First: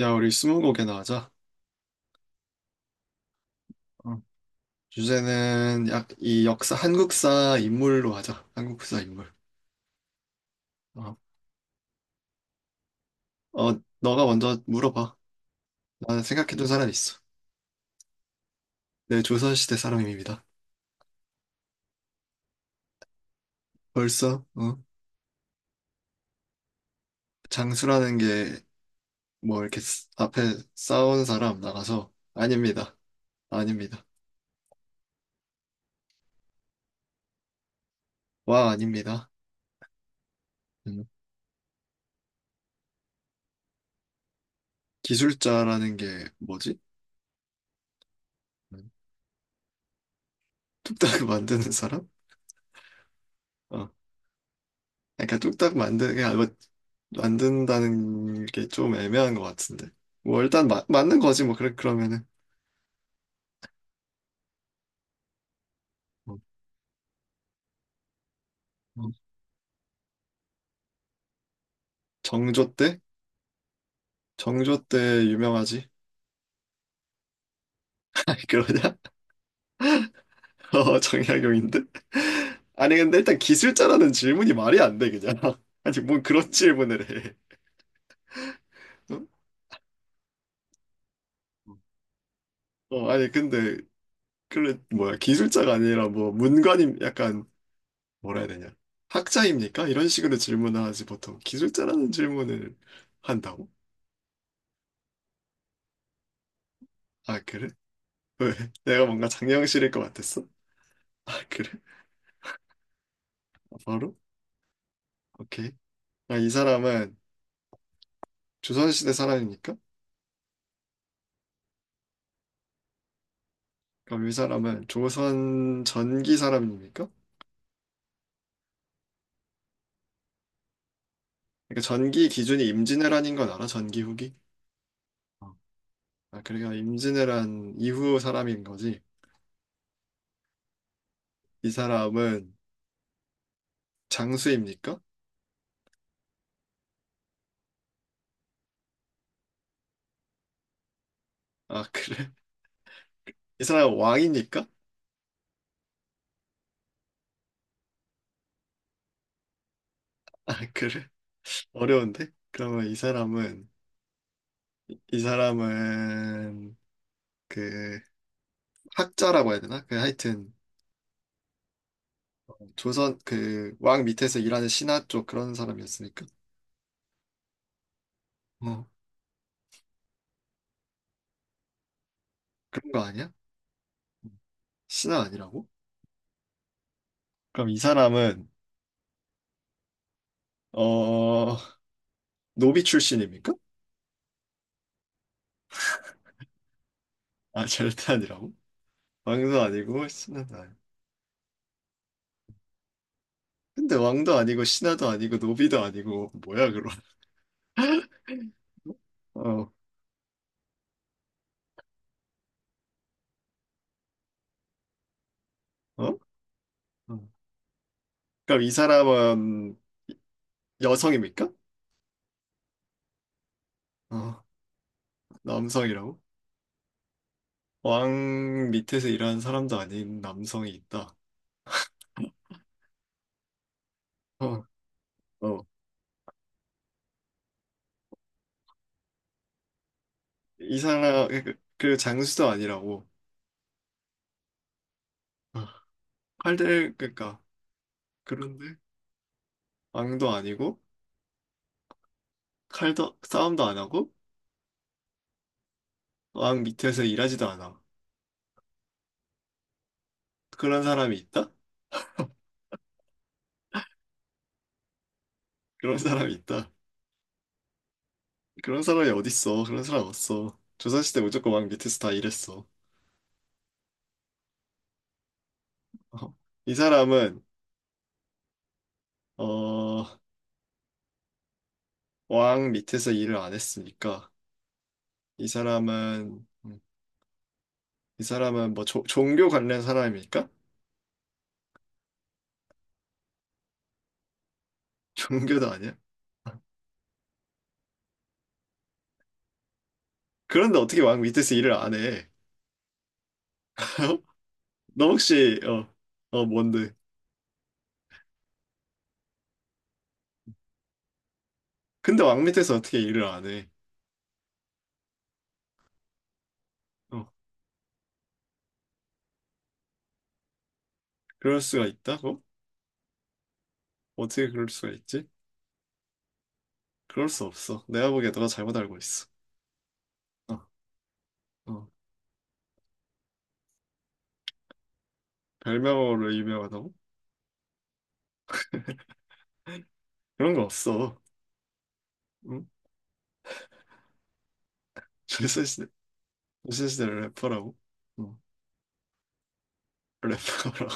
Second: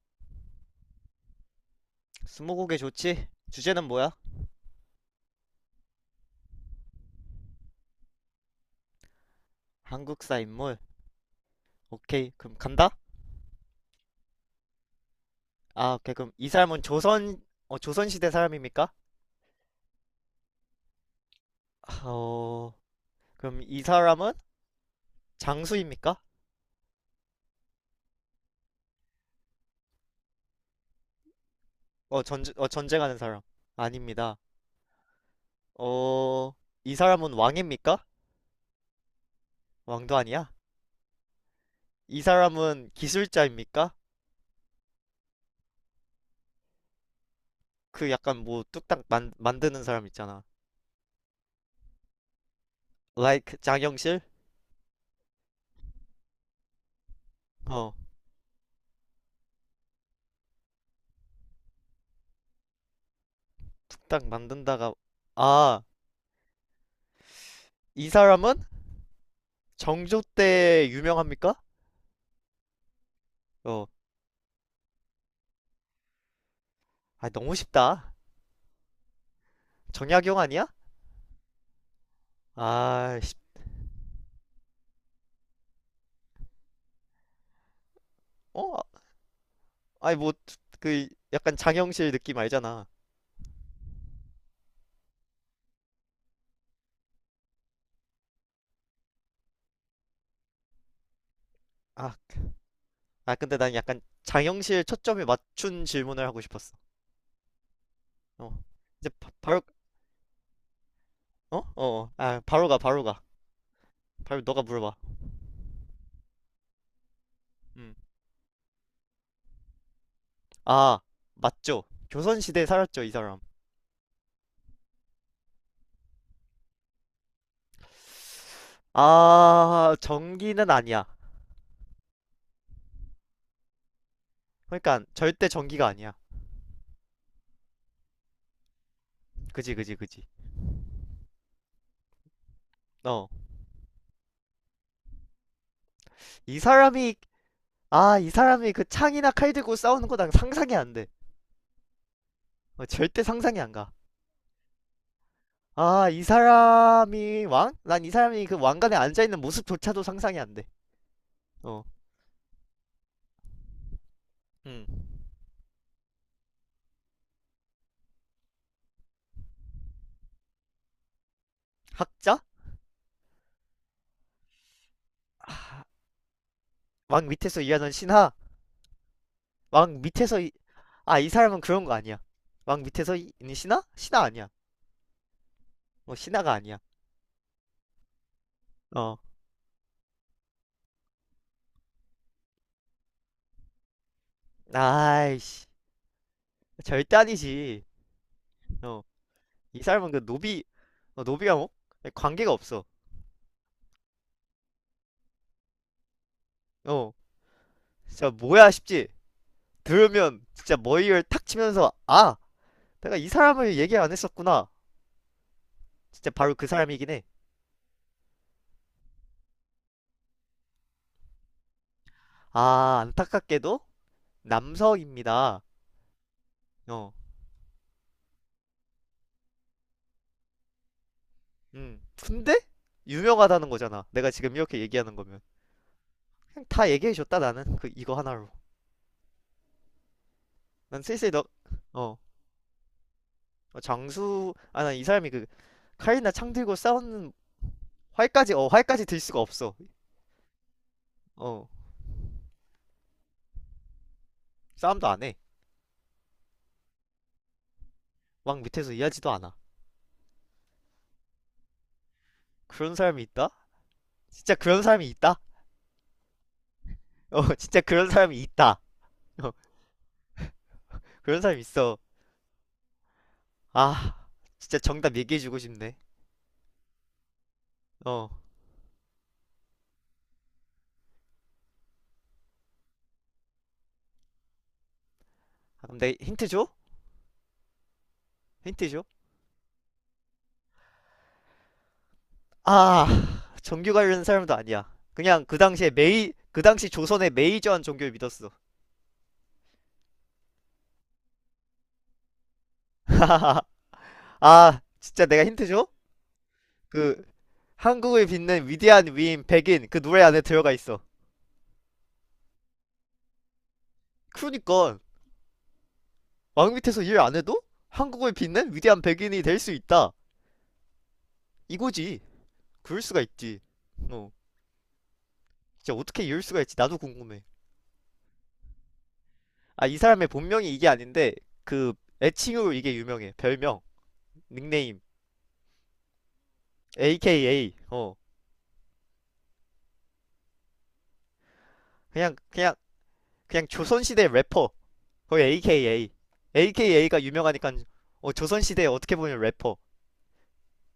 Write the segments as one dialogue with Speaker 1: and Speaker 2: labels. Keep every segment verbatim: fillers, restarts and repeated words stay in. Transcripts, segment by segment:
Speaker 1: 야, 우리 스무고개나 하자.
Speaker 2: 스무고개 좋지? 주제는 뭐야?
Speaker 1: 어. 주제는 약, 이 역사, 한국사 인물로 하자. 한국사 인물.
Speaker 2: 한국사 인물.
Speaker 1: 어,
Speaker 2: 오케이, 그럼 간다?
Speaker 1: 어, 너가 먼저 물어봐.
Speaker 2: 아, 오케이,
Speaker 1: 나는
Speaker 2: 그럼 이
Speaker 1: 생각해둔
Speaker 2: 사람은
Speaker 1: 사람 있어.
Speaker 2: 조선, 어, 조선시대 사람입니까?
Speaker 1: 내 조선시대 사람입니다.
Speaker 2: 아, 어, 그럼 이 사람은
Speaker 1: 벌써, 어?
Speaker 2: 장수입니까?
Speaker 1: 장수라는 게, 뭐, 이렇게 쓰- 앞에 싸운 사람 나가서,
Speaker 2: 어, 전, 어,
Speaker 1: 아닙니다.
Speaker 2: 전쟁하는 사람.
Speaker 1: 아닙니다.
Speaker 2: 아닙니다. 어, 이 사람은 왕입니까?
Speaker 1: 와, 아닙니다.
Speaker 2: 왕도 아니야?
Speaker 1: 음.
Speaker 2: 이 사람은 기술자입니까?
Speaker 1: 기술자라는 게 뭐지?
Speaker 2: 그 약간 뭐
Speaker 1: 음.
Speaker 2: 뚝딱 만, 만드는 사람 있잖아.
Speaker 1: 뚝딱 만드는 사람?
Speaker 2: Like
Speaker 1: 어.
Speaker 2: 장영실?
Speaker 1: 그러니까 뚝딱 만든 그거
Speaker 2: 어,
Speaker 1: 만든다는 게 좀 애매한 것 같은데. 뭐 일단 마, 맞는 거지 뭐 그래 그러면은
Speaker 2: 뚝딱 만든다가, 아,
Speaker 1: 어,
Speaker 2: 이 사람은
Speaker 1: 어.
Speaker 2: 정조 때 유명합니까?
Speaker 1: 정조 때
Speaker 2: 어,
Speaker 1: 정조 때 유명하지.
Speaker 2: 아, 너무 쉽다.
Speaker 1: 아니 그러냐?
Speaker 2: 정약용 아니야?
Speaker 1: 어 정약용인데. 아니 근데
Speaker 2: 아, 씨.
Speaker 1: 일단 기술자라는 질문이 말이 안 돼 그냥. 아니 뭔 그런 질문을 해.
Speaker 2: 어?
Speaker 1: 응?
Speaker 2: 아니, 뭐, 그, 약간 장영실 느낌 알잖아.
Speaker 1: 어 아니 근데 그래 뭐야, 기술자가 아니라 뭐 문관임 약간, 뭐라 해야 되냐, 학자입니까? 이런 식으로 질문을 하지 보통. 기술자라는
Speaker 2: 아,
Speaker 1: 질문을
Speaker 2: 아, 근데
Speaker 1: 한다고?
Speaker 2: 난 약간 장영실 초점에 맞춘 질문을 하고 싶었어.
Speaker 1: 아 그래? 왜?
Speaker 2: 어.
Speaker 1: 내가
Speaker 2: 이제
Speaker 1: 뭔가
Speaker 2: 바, 바로,
Speaker 1: 장영실일 것 같았어? 아,
Speaker 2: 어?
Speaker 1: 그래?
Speaker 2: 어, 어. 아, 바로 가, 바로 가.
Speaker 1: 아, 바로?
Speaker 2: 바로 너가 물어봐.
Speaker 1: 오케이. 아, 이 사람은
Speaker 2: 음.
Speaker 1: 조선시대 사람입니까?
Speaker 2: 아, 맞죠. 조선시대에 살았죠, 이 사람.
Speaker 1: 그럼 이 사람은 조선 전기 사람입니까?
Speaker 2: 아, 전기는 아니야.
Speaker 1: 그러니까 전기 기준이 임진왜란인 건 알아? 전기 후기?
Speaker 2: 그러니까, 절대
Speaker 1: 어.
Speaker 2: 전기가 아니야.
Speaker 1: 아, 그러니까 임진왜란 이후 사람인 거지.
Speaker 2: 그지, 그지, 그지.
Speaker 1: 이 사람은
Speaker 2: 어.
Speaker 1: 장수입니까?
Speaker 2: 이 사람이, 아, 이 사람이 그 창이나 칼 들고 싸우는 거 난 상상이 안 돼.
Speaker 1: 아, 그래?
Speaker 2: 어, 절대 상상이
Speaker 1: 이
Speaker 2: 안 가.
Speaker 1: 사람은 왕입니까?
Speaker 2: 아, 이 사람이 왕? 난 이 사람이 그 왕관에 앉아있는 모습조차도 상상이
Speaker 1: 아,
Speaker 2: 안 돼.
Speaker 1: 그래?
Speaker 2: 어,
Speaker 1: 어려운데? 그러면 이 사람은,
Speaker 2: 음.
Speaker 1: 이 사람은, 그, 학자라고 해야 되나? 그 하여튼,
Speaker 2: 학자?
Speaker 1: 조선 그 왕 밑에서 일하는 신하 쪽 그런 사람이었으니까.
Speaker 2: 왕 밑에서 일하는 신하?
Speaker 1: 어,
Speaker 2: 왕 밑에서, 이... 아, 이 사람은 그런 거 아니야. 왕
Speaker 1: 그런 거
Speaker 2: 밑에서 이-
Speaker 1: 아니야?
Speaker 2: 있는 신하? 신하 아니야.
Speaker 1: 신하 아니라고?
Speaker 2: 어, 신하가 아니야.
Speaker 1: 그럼 이 사람은
Speaker 2: 어,
Speaker 1: 어 노비 출신입니까?
Speaker 2: 아이씨. 절대
Speaker 1: 아
Speaker 2: 아니지.
Speaker 1: 절대 아니라고?
Speaker 2: 어,
Speaker 1: 왕도
Speaker 2: 이
Speaker 1: 아니고
Speaker 2: 사람은 그
Speaker 1: 신하도
Speaker 2: 노비,
Speaker 1: 아니고.
Speaker 2: 어, 노비가 뭐? 관계가 없어.
Speaker 1: 근데 왕도 아니고 신하도 아니고 노비도 아니고 뭐야 그럼?
Speaker 2: 어, 진짜 뭐야 싶지?
Speaker 1: 어,
Speaker 2: 들으면 진짜 머리를 탁 치면서, 아! 내가 이 사람을 얘기 안 했었구나.
Speaker 1: 어?
Speaker 2: 진짜 바로 그 사람이긴
Speaker 1: 어.
Speaker 2: 해.
Speaker 1: 그럼 이 사람은 여성입니까?
Speaker 2: 아, 안타깝게도
Speaker 1: 어,
Speaker 2: 남성입니다.
Speaker 1: 남성이라고?
Speaker 2: 어,
Speaker 1: 왕 밑에서 일하는 사람도 아닌 남성이 있다.
Speaker 2: 음. 근데 유명하다는 거잖아. 내가 지금
Speaker 1: 어,
Speaker 2: 이렇게 얘기하는 거면
Speaker 1: 어.
Speaker 2: 그냥 다 얘기해 줬다 나는 그 이거 하나로.
Speaker 1: 이
Speaker 2: 난
Speaker 1: 사람,
Speaker 2: 슬슬 너,
Speaker 1: 그, 그
Speaker 2: 어,
Speaker 1: 장수도 아니라고.
Speaker 2: 어, 장수, 아, 난 이 사람이 그
Speaker 1: 아,
Speaker 2: 칼이나 창 들고
Speaker 1: 칼들
Speaker 2: 싸우는
Speaker 1: 그러니까
Speaker 2: 활까지, 어,
Speaker 1: 그런데
Speaker 2: 활까지 들 수가 없어.
Speaker 1: 왕도 아니고
Speaker 2: 어,
Speaker 1: 칼도 싸움도 안 하고
Speaker 2: 싸움도 안 해.
Speaker 1: 왕 밑에서 일하지도 않아.
Speaker 2: 막 밑에서 이해하지도 않아.
Speaker 1: 그런 사람이 있다?
Speaker 2: 그런 사람이 있다? 진짜 그런 사람이 있다?
Speaker 1: 그런 사람이 있다.
Speaker 2: 어, 진짜 그런 사람이 있다.
Speaker 1: 그런 사람이
Speaker 2: 어,
Speaker 1: 어딨어? 그런 사람 없어. 조선시대
Speaker 2: 그런
Speaker 1: 무조건
Speaker 2: 사람이
Speaker 1: 왕 밑에서
Speaker 2: 있어.
Speaker 1: 다 일했어.
Speaker 2: 아, 진짜 정답 얘기해주고 싶네.
Speaker 1: 어, 이 사람은
Speaker 2: 어.
Speaker 1: 어, 왕 밑에서 일을 안 했으니까 이
Speaker 2: 근데
Speaker 1: 사람은
Speaker 2: 힌트 줘?
Speaker 1: 음, 이 사람은 뭐
Speaker 2: 힌트
Speaker 1: 조-
Speaker 2: 줘?
Speaker 1: 종교 관련 사람입니까?
Speaker 2: 아, 종교 관련 사람도 아니야. 그냥 그
Speaker 1: 종교도
Speaker 2: 당시에
Speaker 1: 아니야?
Speaker 2: 메이, 그 당시 조선의 메이저한 종교를 믿었어.
Speaker 1: 그런데 어떻게 왕 밑에서 일을 안 해?
Speaker 2: 아,
Speaker 1: 너
Speaker 2: 진짜 내가
Speaker 1: 혹시
Speaker 2: 힌트 줘?
Speaker 1: 어, 어 뭔데?
Speaker 2: 그, 한국을 빛낸 위대한 위인 백인 그 노래 안에 들어가 있어.
Speaker 1: 근데 왕 밑에서 어떻게 일을 안 해?
Speaker 2: 그러니까, 왕 밑에서 일
Speaker 1: 어,
Speaker 2: 안 해도 한국을 빛낸 위대한 백인이 될 수 있다.
Speaker 1: 그럴 수가
Speaker 2: 이거지.
Speaker 1: 있다고?
Speaker 2: 그럴 수가 있지. 어,
Speaker 1: 어떻게 그럴 수가 있지?
Speaker 2: 진짜 어떻게 이럴 수가 있지? 나도
Speaker 1: 그럴
Speaker 2: 궁금해.
Speaker 1: 수 없어. 내가 보기에 너가 잘못 알고 있어.
Speaker 2: 아, 이 사람의
Speaker 1: 어,
Speaker 2: 본명이 이게 아닌데,
Speaker 1: 어.
Speaker 2: 그, 애칭으로 이게 유명해. 별명, 닉네임.
Speaker 1: 별명으로 유명하다고?
Speaker 2: 에이케이에이 어,
Speaker 1: 그런 거 없어.
Speaker 2: 그냥
Speaker 1: 응?
Speaker 2: 그냥 그냥 조선시대 래퍼, 거의
Speaker 1: 조선시대,
Speaker 2: AKA
Speaker 1: 조선시대를
Speaker 2: AKA가 유명하니까,
Speaker 1: 래퍼라고?
Speaker 2: 어,
Speaker 1: 어,
Speaker 2: 조선시대 어떻게 보면 래퍼.
Speaker 1: 래퍼라고.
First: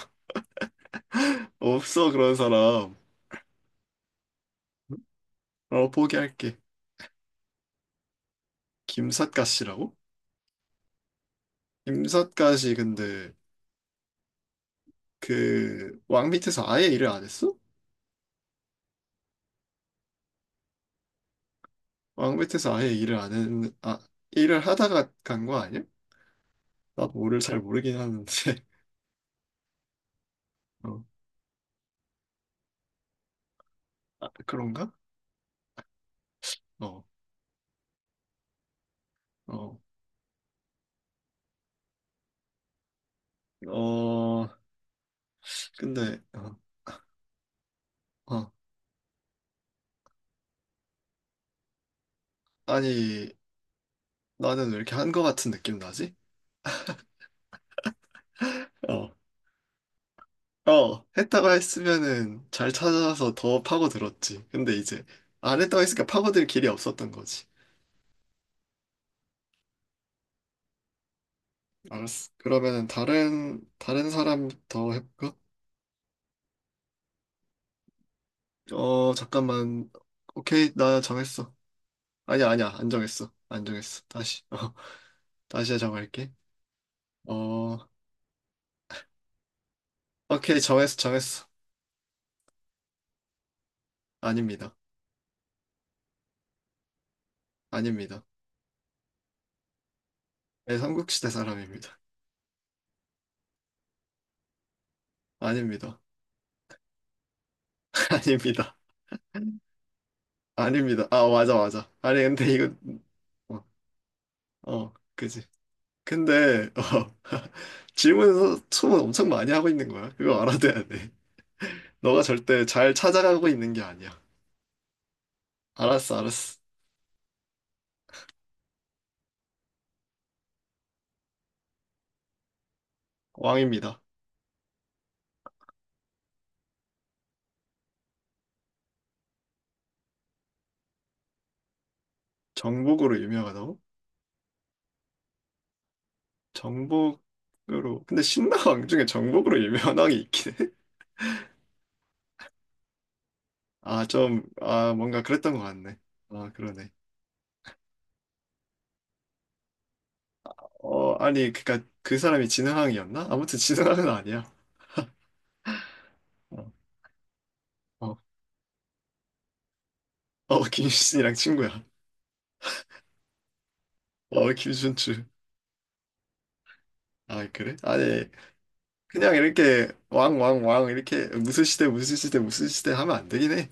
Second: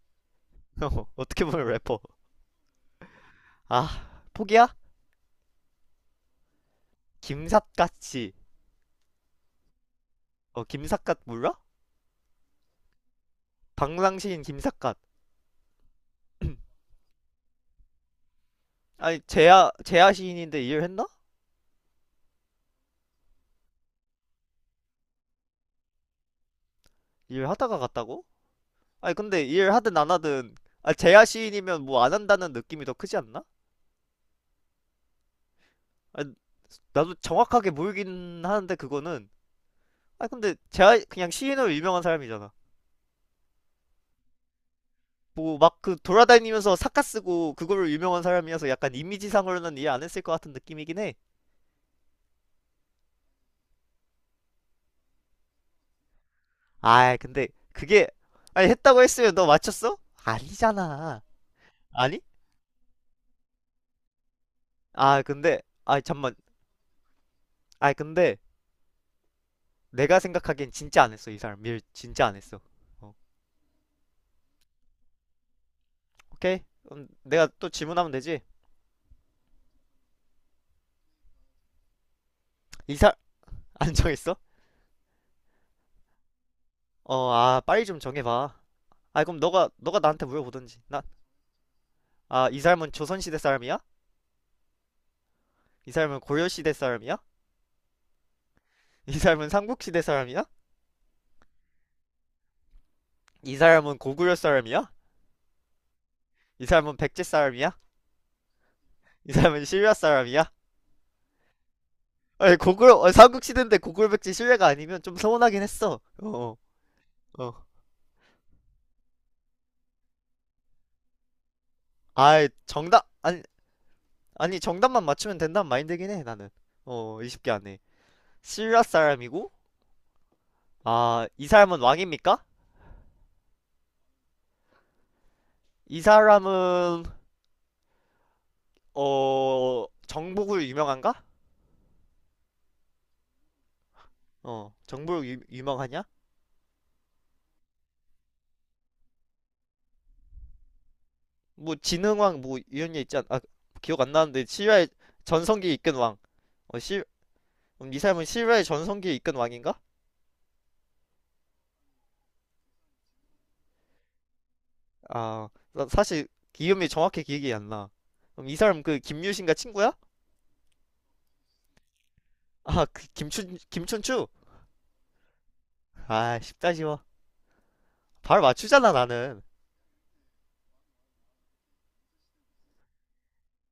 Speaker 2: 어, 어떻게 보면 래퍼.
Speaker 1: 없어, 그런 사람.
Speaker 2: 아 포기야?
Speaker 1: 어, 포기할게.
Speaker 2: 김삿갓씨.
Speaker 1: 김삿갓이라고?
Speaker 2: 어 김삿갓 몰라?
Speaker 1: 김삿갓이 근데
Speaker 2: 방랑시인 김삿갓.
Speaker 1: 그 왕 밑에서 아예 일을 안 했어?
Speaker 2: 아니 재야 재야 시인인데 일했나?
Speaker 1: 왕 밑에서 아예 일을 안 했는, 아, 일을 하다가 간 거 아니야? 나도 모를 잘
Speaker 2: 일하다가
Speaker 1: 모르긴 하는데
Speaker 2: 갔다고? 아니 근데 일하든 안 하든, 아
Speaker 1: 어,
Speaker 2: 재야 시인이면 뭐 안 한다는 느낌이 더 크지 않나?
Speaker 1: 아, 그런가?
Speaker 2: 아,
Speaker 1: 어,
Speaker 2: 나도 정확하게 모르긴 하는데 그거는.
Speaker 1: 어,
Speaker 2: 아 근데 재야 그냥 시인으로 유명한 사람이잖아.
Speaker 1: 어,
Speaker 2: 뭐 막 그
Speaker 1: 근데, 어,
Speaker 2: 돌아다니면서 사카 쓰고 그걸로 유명한
Speaker 1: 어,
Speaker 2: 사람이어서 약간 이미지상으로는 이해 안 했을 것 같은 느낌이긴 해.
Speaker 1: 아니, 나는 왜 이렇게 한 거 같은 느낌 나지?
Speaker 2: 아, 근데 그게, 아니 했다고
Speaker 1: 어,
Speaker 2: 했으면 너 맞췄어?
Speaker 1: 어,
Speaker 2: 아니잖아.
Speaker 1: 했다가
Speaker 2: 아니?
Speaker 1: 했으면은 잘 찾아서 더 파고들었지. 근데 이제
Speaker 2: 아,
Speaker 1: 안
Speaker 2: 근데
Speaker 1: 했다가
Speaker 2: 아
Speaker 1: 했으니까
Speaker 2: 잠만.
Speaker 1: 파고들 길이 없었던 거지.
Speaker 2: 아, 근데 내가 생각하기엔 진짜 안 했어, 이 사람. 밀 진짜
Speaker 1: 알았어.
Speaker 2: 안 했어.
Speaker 1: 그러면은
Speaker 2: 어,
Speaker 1: 다른, 다른 사람 더 해볼까?
Speaker 2: 오케이. 그럼 내가 또 질문하면 되지.
Speaker 1: 어, 잠깐만. 오케이, 나 정했어. 아니야, 아니야, 안
Speaker 2: 이 사, 람
Speaker 1: 정했어. 안
Speaker 2: 안
Speaker 1: 정했어.
Speaker 2: 정했어?
Speaker 1: 다시, 어, 다시 정할게.
Speaker 2: 어, 아,
Speaker 1: 어,
Speaker 2: 빨리 좀 정해봐. 아, 그럼 너가 너가 나한테
Speaker 1: 오케이,
Speaker 2: 물어보든지.
Speaker 1: 정했어,
Speaker 2: 나,
Speaker 1: 정했어.
Speaker 2: 아, 이 사람은 조선시대 사람이야?
Speaker 1: 아닙니다.
Speaker 2: 이 사람은 고려시대 사람이야?
Speaker 1: 아닙니다.
Speaker 2: 이 사람은 삼국시대 사람이야?
Speaker 1: 네, 삼국시대 사람입니다.
Speaker 2: 이 사람은 고구려 사람이야?
Speaker 1: 아닙니다.
Speaker 2: 이 사람은 백제 사람이야?
Speaker 1: 아닙니다.
Speaker 2: 이 사람은 신라 사람이야?
Speaker 1: 아닙니다. 아, 맞아, 맞아. 아니, 근데
Speaker 2: 아니
Speaker 1: 이거,
Speaker 2: 고구려, 어,
Speaker 1: 어,
Speaker 2: 삼국시대인데 고구려 백제 신라가
Speaker 1: 어,
Speaker 2: 아니면 좀
Speaker 1: 그지.
Speaker 2: 서운하긴 했어. 어,
Speaker 1: 근데, 어,
Speaker 2: 어.
Speaker 1: 질문에서 소문 엄청 많이 하고 있는 거야. 그거 알아둬야 돼. 너가
Speaker 2: 아이
Speaker 1: 절대 잘
Speaker 2: 정답 아니
Speaker 1: 찾아가고 있는 게 아니야.
Speaker 2: 아니 정답만 맞추면 된다는 마인드긴
Speaker 1: 알았어,
Speaker 2: 해 나는.
Speaker 1: 알았어.
Speaker 2: 어, 이십 개 안에. 신라 사람이고, 아, 이 사람은 왕입니까?
Speaker 1: 왕입니다.
Speaker 2: 이 사람은 어 정복으로 유명한가?
Speaker 1: 정복으로 유명하다고?
Speaker 2: 어, 정복으로 유, 유명하냐?
Speaker 1: 정복으로. 근데 신라왕 중에 정복으로 유명한 왕이 있긴 해?
Speaker 2: 뭐 지능왕 뭐 이런 게 있지 않? 아 기억
Speaker 1: 아,
Speaker 2: 안
Speaker 1: 좀,
Speaker 2: 나는데 실화의
Speaker 1: 아, 뭔가 그랬던 것
Speaker 2: 전성기에 이끈
Speaker 1: 같네.
Speaker 2: 왕.
Speaker 1: 아,
Speaker 2: 어,
Speaker 1: 그러네.
Speaker 2: 실, 음, 이 사람은 실화의 전성기에 이끈 왕인가?
Speaker 1: 어, 아니, 그니까 그 사람이 진흥왕이었나? 아무튼 진흥왕은 아니야.
Speaker 2: 아, 나 사실
Speaker 1: 어,
Speaker 2: 이름이 정확히 기억이 안 나.
Speaker 1: 어,
Speaker 2: 그럼 이 사람 그 김유신가 친구야?
Speaker 1: 어, 김유신이랑 친구야.
Speaker 2: 아, 그 김춘 김춘추?
Speaker 1: 어, 김춘추.
Speaker 2: 아, 쉽다 쉬워.
Speaker 1: 아, 그래? 아니,
Speaker 2: 바로 맞추잖아
Speaker 1: 그냥
Speaker 2: 나는.
Speaker 1: 이렇게 왕, 왕, 왕, 이렇게 무슨 시대, 무슨 시대, 무슨 시대 하면 안 되긴 해.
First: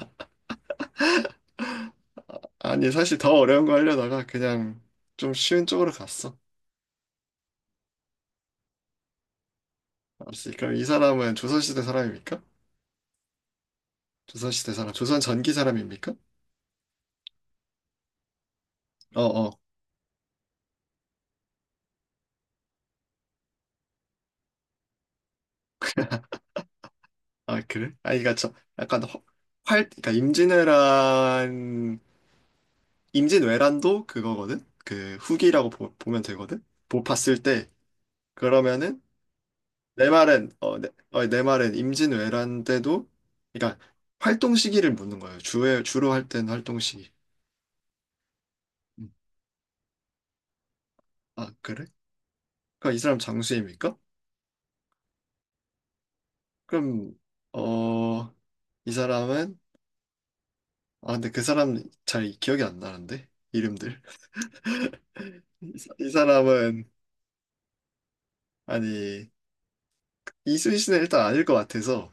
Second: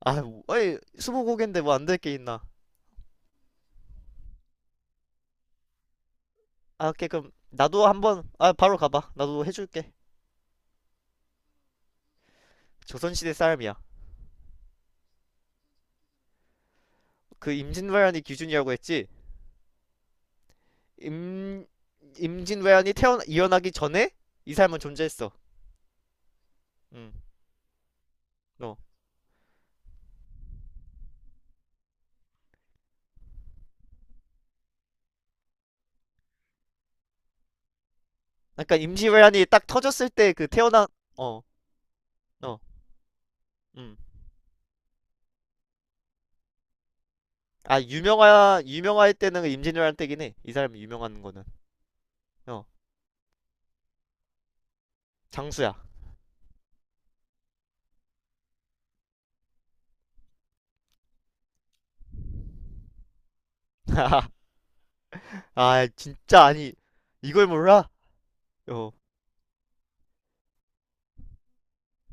Speaker 2: 아, 뭐, 어이 스무고개인데 뭐 안될게 있나?
Speaker 1: 아니, 사실 더 어려운 거 하려다가 그냥 좀 쉬운 쪽으로 갔어.
Speaker 2: 아, 오케이 그럼 나도 한번, 아 바로 가봐. 나도 해줄게.
Speaker 1: 알았지. 그럼 이 사람은 조선시대 사람입니까?
Speaker 2: 조선시대 사람이야.
Speaker 1: 조선시대 사람, 조선 전기 사람입니까?
Speaker 2: 그 임진왜란이 기준이라고 했지?
Speaker 1: 어, 어.
Speaker 2: 임 임진왜란이 태어나 일어나기 전에 이 사람은 존재했어. 응.
Speaker 1: 아, 그래? 아니, 그니까 저,
Speaker 2: 어.
Speaker 1: 약간 허, 활, 그니까 임진왜란 임진왜란도 그거거든? 그 후기라고 보, 면 되거든? 보 봤을 때
Speaker 2: 그러니까
Speaker 1: 그러면은
Speaker 2: 임진왜란이 딱 터졌을
Speaker 1: 내
Speaker 2: 때 그
Speaker 1: 말은 어,
Speaker 2: 태어난,
Speaker 1: 내, 어,
Speaker 2: 어,
Speaker 1: 내 말은
Speaker 2: 어,
Speaker 1: 임진왜란 때도 그러니까
Speaker 2: 음.
Speaker 1: 활동 시기를 묻는 거예요. 주에 주로 할 때는 활동 시기.
Speaker 2: 아 유명하
Speaker 1: 음.
Speaker 2: 유명할 때는 그 임진왜란 때긴 해. 이 사람이 유명한 거는,
Speaker 1: 아, 그래?
Speaker 2: 어,
Speaker 1: 그럼 이 사람 장수입니까?
Speaker 2: 장수야.
Speaker 1: 그럼 어, 이 사람은 아, 근데 그 사람 잘 기억이 안 나는데, 이름들. 이,
Speaker 2: 아
Speaker 1: 사- 이
Speaker 2: 진짜, 아니
Speaker 1: 사람은
Speaker 2: 이걸 몰라? 어.
Speaker 1: 아니 이순신은 일단 아닐 것 같아서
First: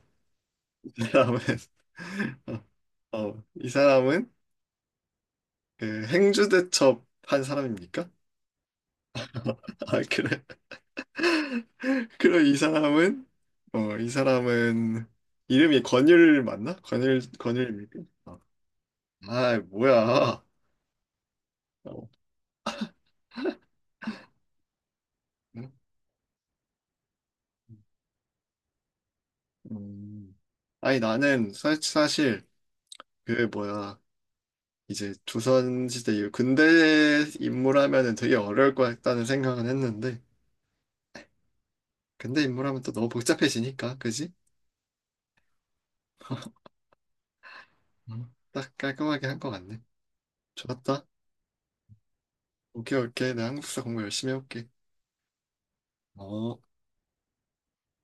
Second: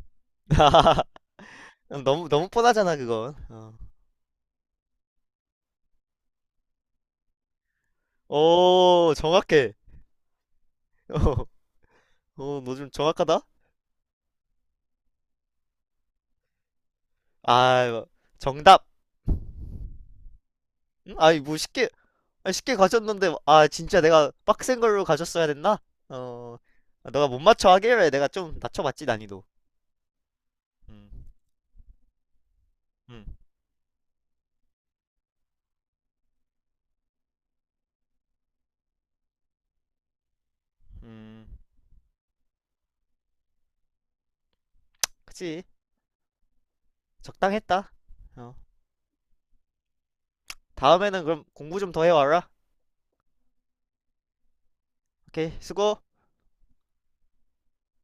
Speaker 1: 이 사람은
Speaker 2: 너무 너무 뻔하잖아
Speaker 1: 어,
Speaker 2: 그건.
Speaker 1: 어, 이
Speaker 2: 어.
Speaker 1: 사람은 그 행주대첩 한 사람입니까?
Speaker 2: 오 정확해.
Speaker 1: 아, 그래.
Speaker 2: 어,
Speaker 1: 그럼 이
Speaker 2: 어, 너 좀
Speaker 1: 사람은,
Speaker 2: 정확하다.
Speaker 1: 어, 이 사람은, 이름이 권율 맞나? 권율, 권율입니까?
Speaker 2: 아
Speaker 1: 어.
Speaker 2: 정답.
Speaker 1: 아, 뭐야.
Speaker 2: 음? 아니 뭐 쉽게,
Speaker 1: 어.
Speaker 2: 아, 쉽게 가졌는데 아 진짜 내가 빡센 걸로 가졌어야
Speaker 1: 응?
Speaker 2: 됐나? 어. 아, 너가 못 맞춰 하길래 내가 좀 낮춰봤지 난이도.
Speaker 1: 음. 아니,
Speaker 2: 음,
Speaker 1: 나는 사, 사실,
Speaker 2: 음,
Speaker 1: 그, 뭐야. 이제 조선시대 이후 근대 인물 하면은 되게 어려울 것 같다는 생각은 했는데,
Speaker 2: 음.
Speaker 1: 근대 인물 하면 또 너무 복잡해지니까, 그지?
Speaker 2: 그치, 적당했다.
Speaker 1: 음.
Speaker 2: 어.
Speaker 1: 딱 깔끔하게 한 것 같네. 좋았다.
Speaker 2: 다음에는 그럼 공부 좀 더 해와라.
Speaker 1: 오케이, 오케이. 나 한국사 공부 열심히 해볼게.
Speaker 2: 오케이 수고.
Speaker 1: 어.